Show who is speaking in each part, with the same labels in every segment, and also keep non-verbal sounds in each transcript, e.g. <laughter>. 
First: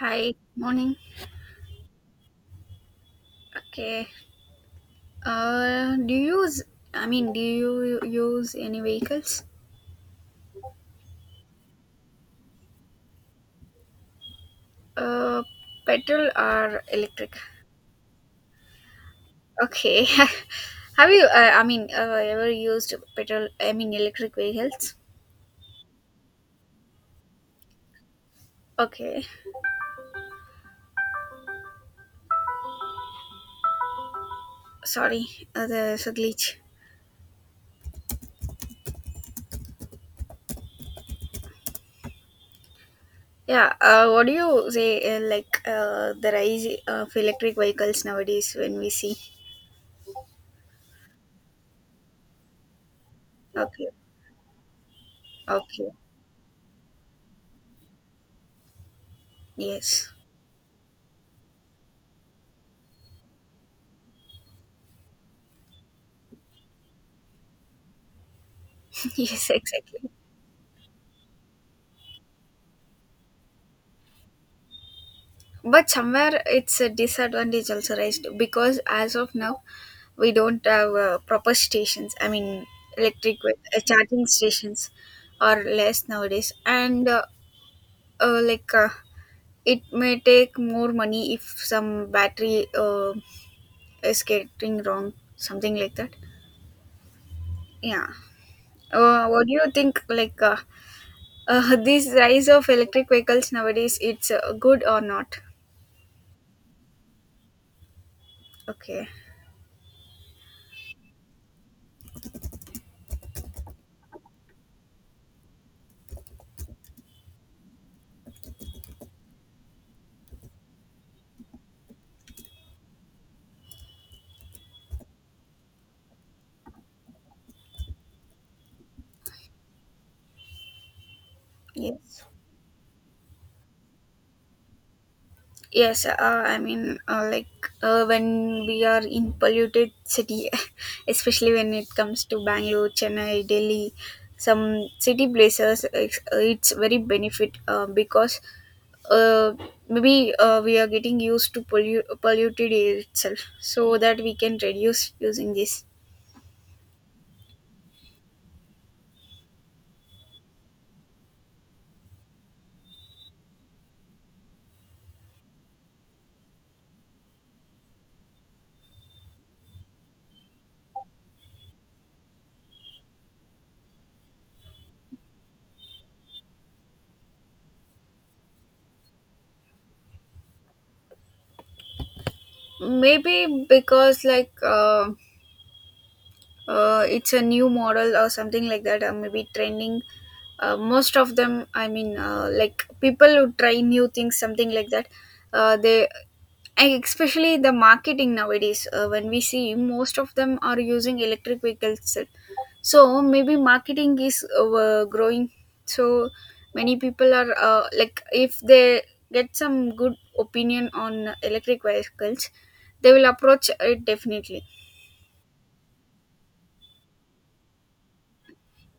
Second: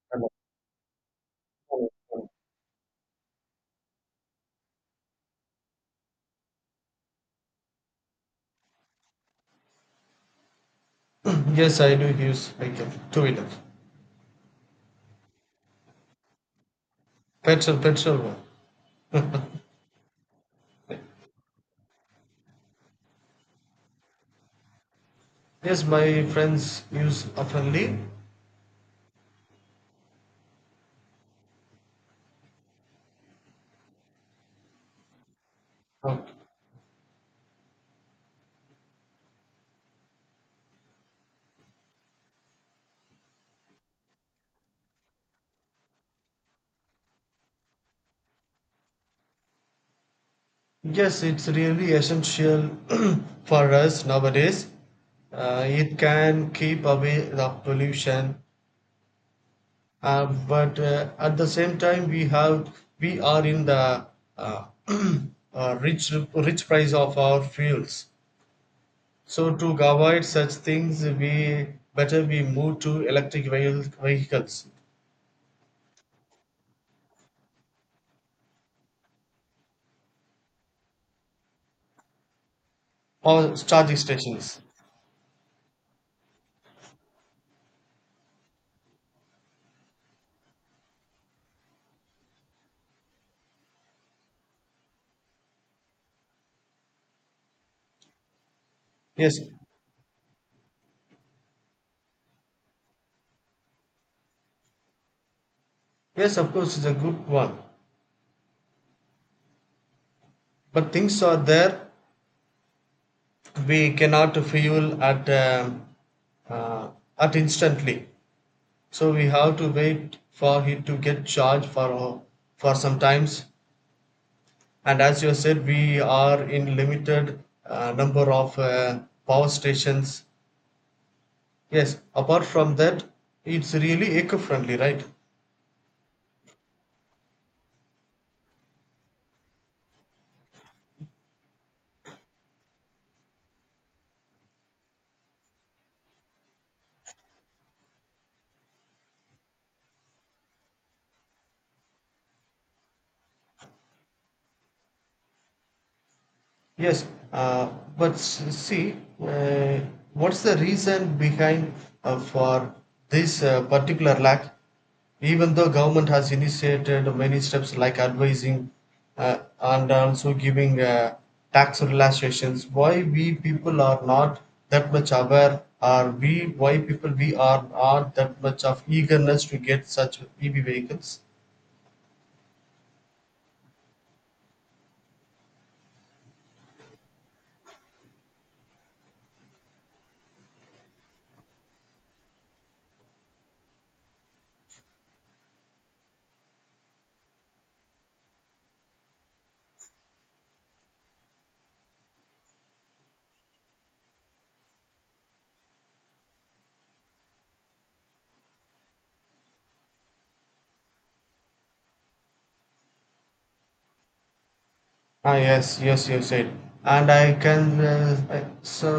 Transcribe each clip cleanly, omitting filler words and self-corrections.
Speaker 1: Hi, morning. Okay. Do you use? I mean, do you use any vehicles?
Speaker 2: Yes, I do use vehicle, two wheeler.
Speaker 1: Uh, Petrol or electric?
Speaker 2: Petrol one.
Speaker 1: Okay. <laughs> Have you? Ever used petrol? I mean, electric vehicles?
Speaker 2: Yes, my friends use oftenly.
Speaker 1: Okay. Sorry, there's a
Speaker 2: Uh,
Speaker 1: glitch. Yeah. What do you say? The rise of electric vehicles nowadays when we see?
Speaker 2: Yes, it's really essential <clears throat> for
Speaker 1: Okay.
Speaker 2: us nowadays.
Speaker 1: Okay.
Speaker 2: It can keep away the pollution,
Speaker 1: Yes.
Speaker 2: but at the same time, we are in the uh, <clears throat> rich price of our fuels.
Speaker 1: <laughs> Yes.
Speaker 2: So to
Speaker 1: Exactly.
Speaker 2: avoid such things, we better we move to electric vehicles
Speaker 1: But somewhere it's a disadvantage also raised because as of now we don't have proper stations, I mean electric
Speaker 2: or charging
Speaker 1: charging
Speaker 2: stations.
Speaker 1: stations are less nowadays, and uh, like uh, it may take more money if some battery is getting wrong, something like that. Yeah.
Speaker 2: Yes,
Speaker 1: What do you think, this rise of electric vehicles nowadays, it's good or not?
Speaker 2: yes, of course, it's a good one.
Speaker 1: Okay.
Speaker 2: But things are there. We cannot fuel uh, at instantly. So we have to wait for it to get charged for some times. And as you said, we are in limited number of power stations. Yes,
Speaker 1: Yes.
Speaker 2: apart from that, it's really eco-friendly, right?
Speaker 1: Yes, like when we are in polluted city, <laughs> especially when it comes to Bangalore, Chennai, Delhi, some city places, it's very benefit because uh, maybe we are getting used to polluted air itself, so that we can reduce using this.
Speaker 2: Yes, uh, but s- see, uh, what's the reason behind for this particular lack? Even though government has initiated many steps like advising and also giving tax relaxations, why we people are not that much aware, or we why people we are not that much of eagerness to get such EV vehicles?
Speaker 1: Maybe because it's a new model or something like that, or maybe trending. Most of them, like, people who try new things, something like that, they, and especially the marketing nowadays, when we see most of them are using electric vehicles itself. So maybe marketing is growing, so many people are like, if they get some good opinion on electric vehicles, they will approach it definitely.
Speaker 2: Ah yes, yes, you said. And I can I- so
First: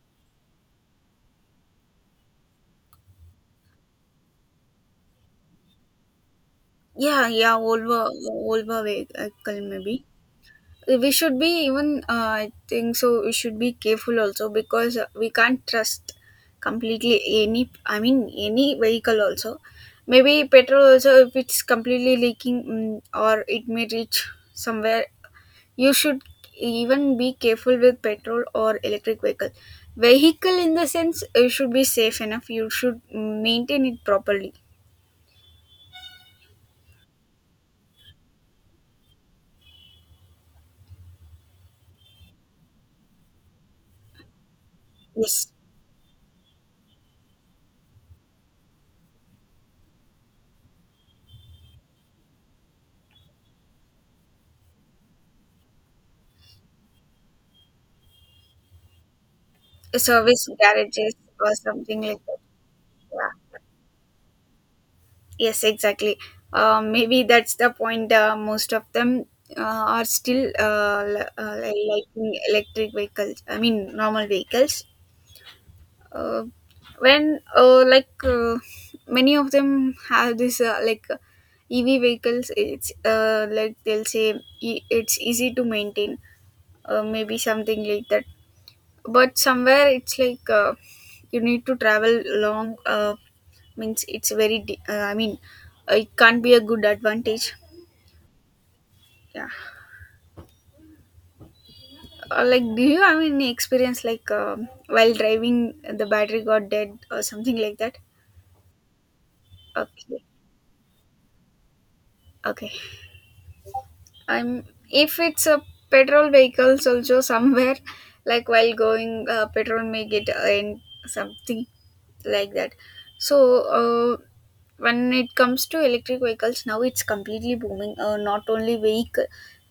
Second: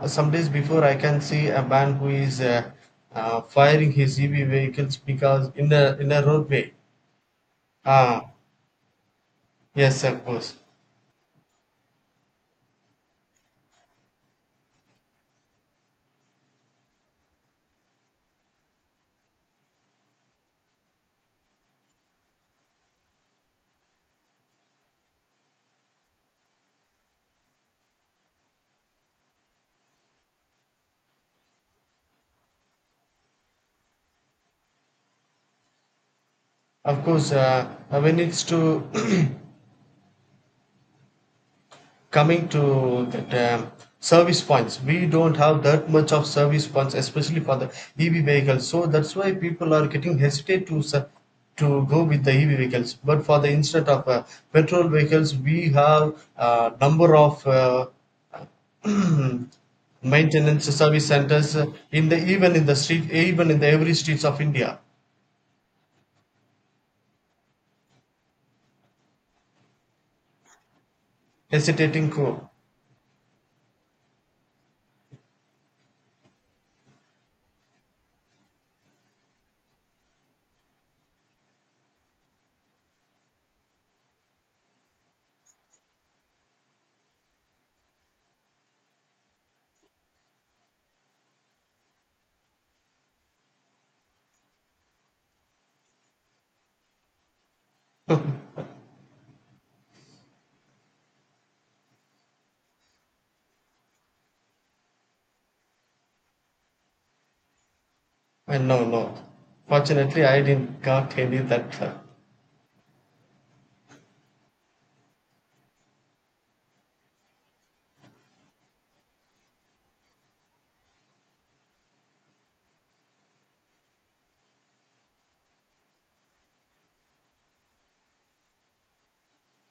Speaker 2: some days before I can see a man who is firing his EV vehicles because in a roadway.
Speaker 1: Yeah. Volvo,
Speaker 2: Ah
Speaker 1: volvo vehicle maybe.
Speaker 2: yes, of course,
Speaker 1: We should be even I think so, we should be careful also because we can't trust completely any, I mean, any vehicle also. Maybe petrol also, if it's completely leaking, or it may reach somewhere. You should even be careful with petrol or electric vehicle. In the sense, it should be safe enough, you should maintain it properly.
Speaker 2: of course. When it's to <clears throat> coming to that service points, we don't
Speaker 1: Yes,
Speaker 2: have that much of service points, especially for the EV vehicles. So that's why people are getting hesitate to to go with the EV vehicles. But for the instead of petrol vehicles, we have number of <clears throat>
Speaker 1: service
Speaker 2: maintenance service
Speaker 1: garages or
Speaker 2: centers,
Speaker 1: something
Speaker 2: in the
Speaker 1: like that.
Speaker 2: even in the street even
Speaker 1: Yeah.
Speaker 2: in the every streets of India.
Speaker 1: Yes, exactly. Maybe that's the point. Most of them are still
Speaker 2: Hesitating
Speaker 1: liking
Speaker 2: crew.
Speaker 1: electric vehicles. I mean, normal vehicles. Uh, when like Many of them have this EV vehicles. It's like they'll say it's easy to maintain. Maybe something like that, but somewhere it's like you need to travel long, means it's very I mean, it can't be a good advantage. Yeah. Do you have any experience like while driving, the battery got dead or something like that?
Speaker 2: And no,
Speaker 1: Okay.
Speaker 2: fortunately I didn't got any that
Speaker 1: Okay. I'm, if it's a petrol vehicles also somewhere, <laughs> like while going, petrol may get in something like that. So when it comes to electric vehicles now, it's completely booming. Not only vehicle,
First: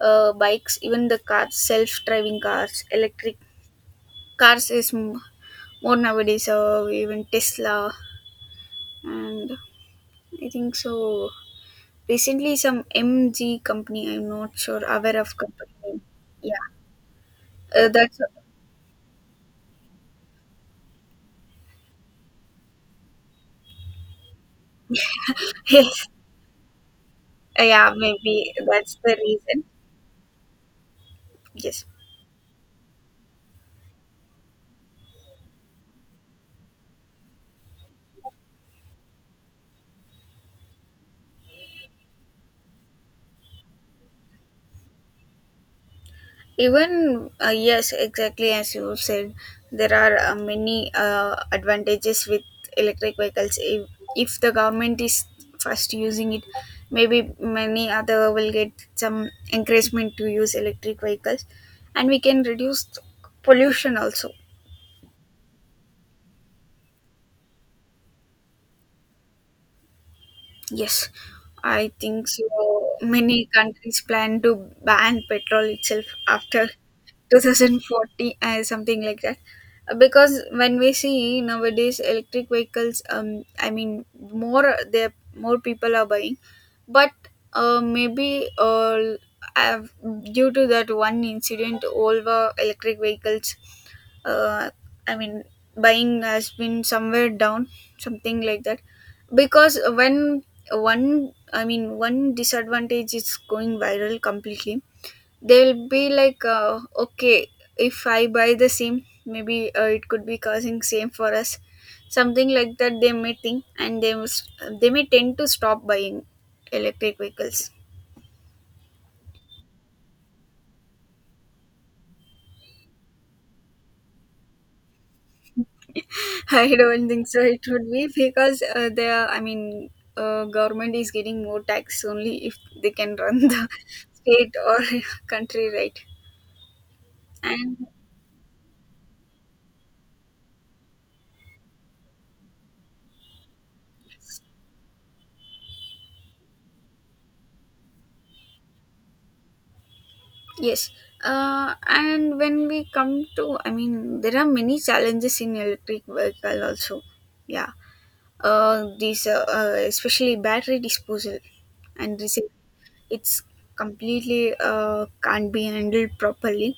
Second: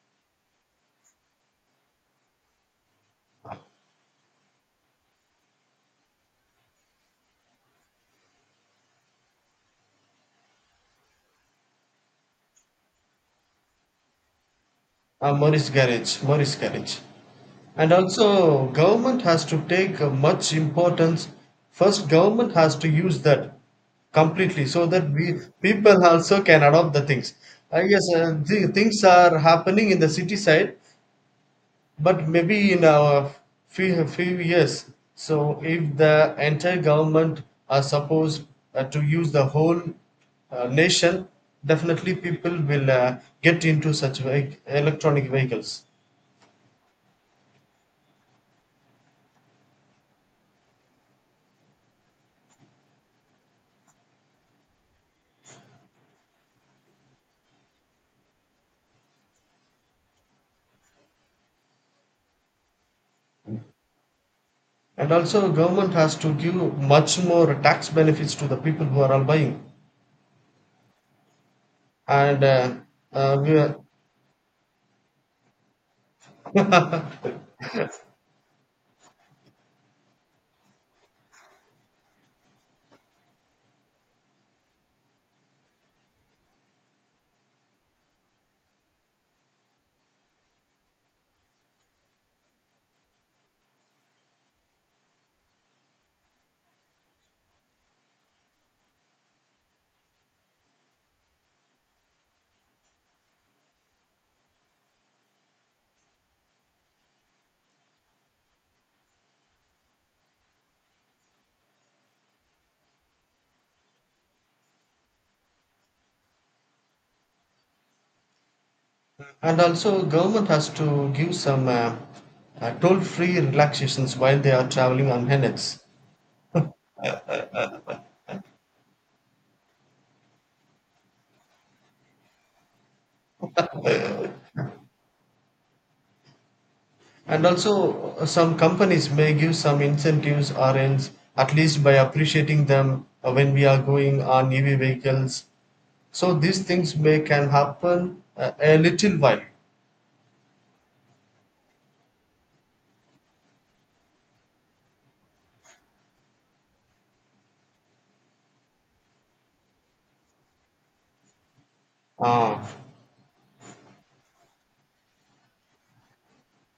Speaker 1: bikes, even the cars, self-driving cars, electric cars more nowadays. Even Tesla, and I think so recently some MG company, I'm not sure aware of
Speaker 2: Morris
Speaker 1: company name.
Speaker 2: garage, Morris
Speaker 1: Yeah,
Speaker 2: garage. And
Speaker 1: that's,
Speaker 2: also government has to take a much importance. First government has to use that completely, so that we
Speaker 1: <laughs>
Speaker 2: people
Speaker 1: yes,
Speaker 2: also can adopt the things. I
Speaker 1: yeah,
Speaker 2: guess
Speaker 1: maybe
Speaker 2: the
Speaker 1: that's
Speaker 2: things
Speaker 1: the
Speaker 2: are
Speaker 1: reason.
Speaker 2: happening in the city side,
Speaker 1: Yes,
Speaker 2: but maybe in our few years, so if the entire government are supposed to use the whole nation, definitely people will get into such electronic vehicles.
Speaker 1: even yes, exactly as you said, there are many advantages with electric vehicles, if the government is first using it, maybe many other will get some encouragement to use electric vehicles, and we can reduce pollution also.
Speaker 2: And also government has to give much more tax benefits to the people who are all buying.
Speaker 1: Yes, I think so.
Speaker 2: And
Speaker 1: Many
Speaker 2: we are
Speaker 1: countries plan to ban petrol itself after
Speaker 2: <laughs>
Speaker 1: 2040 and something like that. Because when we see nowadays electric vehicles, I mean, more people are buying, but uh, maybe uh, I've- due to that one incident, all the electric vehicles, uh, I mean, buying has been somewhere down, something like that. Because when one, I mean, one disadvantage is going viral completely, they'll be like, okay, if I buy the same, maybe it could be causing same for us, something like that. They may think, and they must, they may tend to stop buying electric vehicles.
Speaker 2: And also government has to give some toll-free relaxations while they are traveling on NX.
Speaker 1: <laughs> I don't think so. It would be because they are, I mean, government is getting more tax only if they can run the <laughs> state or <laughs> country, right?
Speaker 2: And
Speaker 1: And
Speaker 2: also some companies may give some incentives, or else at least by appreciating them when we are going on EV vehicles. So these things may can happen a little while.
Speaker 1: yes, and when we come to, I mean, there are many challenges in electric vehicle also. Yeah, these especially battery disposal and recycling.
Speaker 2: Ah.
Speaker 1: It's completely can't be handled properly.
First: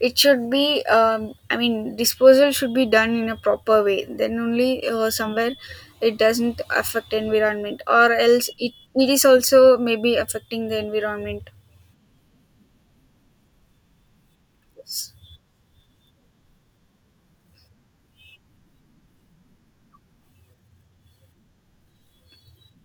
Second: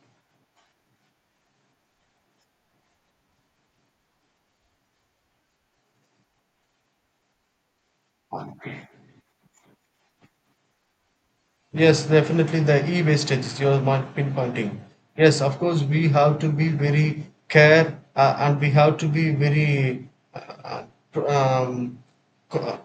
Speaker 1: It should be, I mean, disposal should be done in a proper way. Then only somewhere it doesn't affect environment, or else it is also maybe affecting the environment.
Speaker 2: Yes, definitely the e-wastage is your mark pinpointing.
Speaker 1: It's
Speaker 2: Yes, of course we have to be very care, and we have to be very uh, um, co-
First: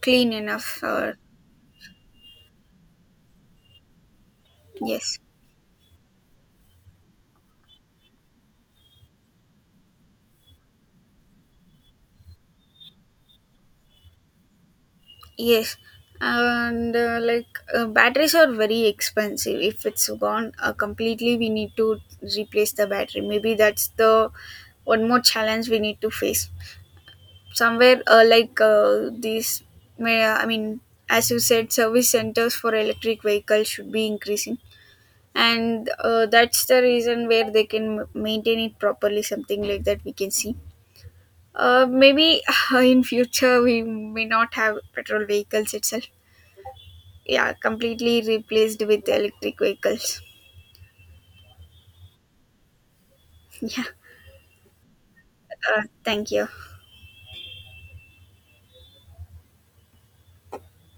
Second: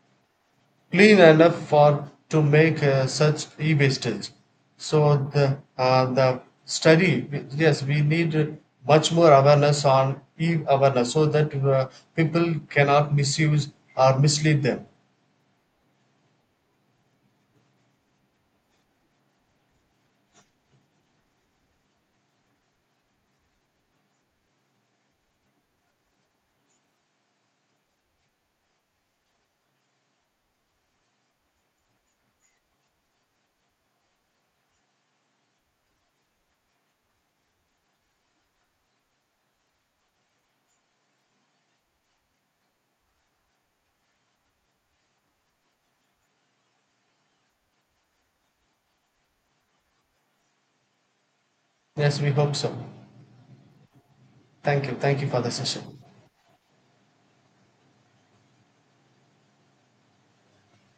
Speaker 1: clean enough, or
Speaker 2: clean enough for to make such e-wastage. So
Speaker 1: yes,
Speaker 2: the study, yes, we need much more awareness on e-awareness, so that people cannot misuse or mislead them.
Speaker 1: yes. And batteries are very expensive. If it's gone completely, we need to replace the battery. Maybe that's the one more challenge we need to face. Somewhere these may, I mean, as you said, service centers for electric vehicles should be increasing, and that's the reason where they can maintain it properly, something like that, we can see maybe <laughs> in future we may not have petrol vehicles itself. Yeah, completely replaced with electric vehicles.
Speaker 2: Yes, we hope so.
Speaker 1: <laughs> Yeah,
Speaker 2: Thank you. Thank you for the session.
Speaker 1: thank you.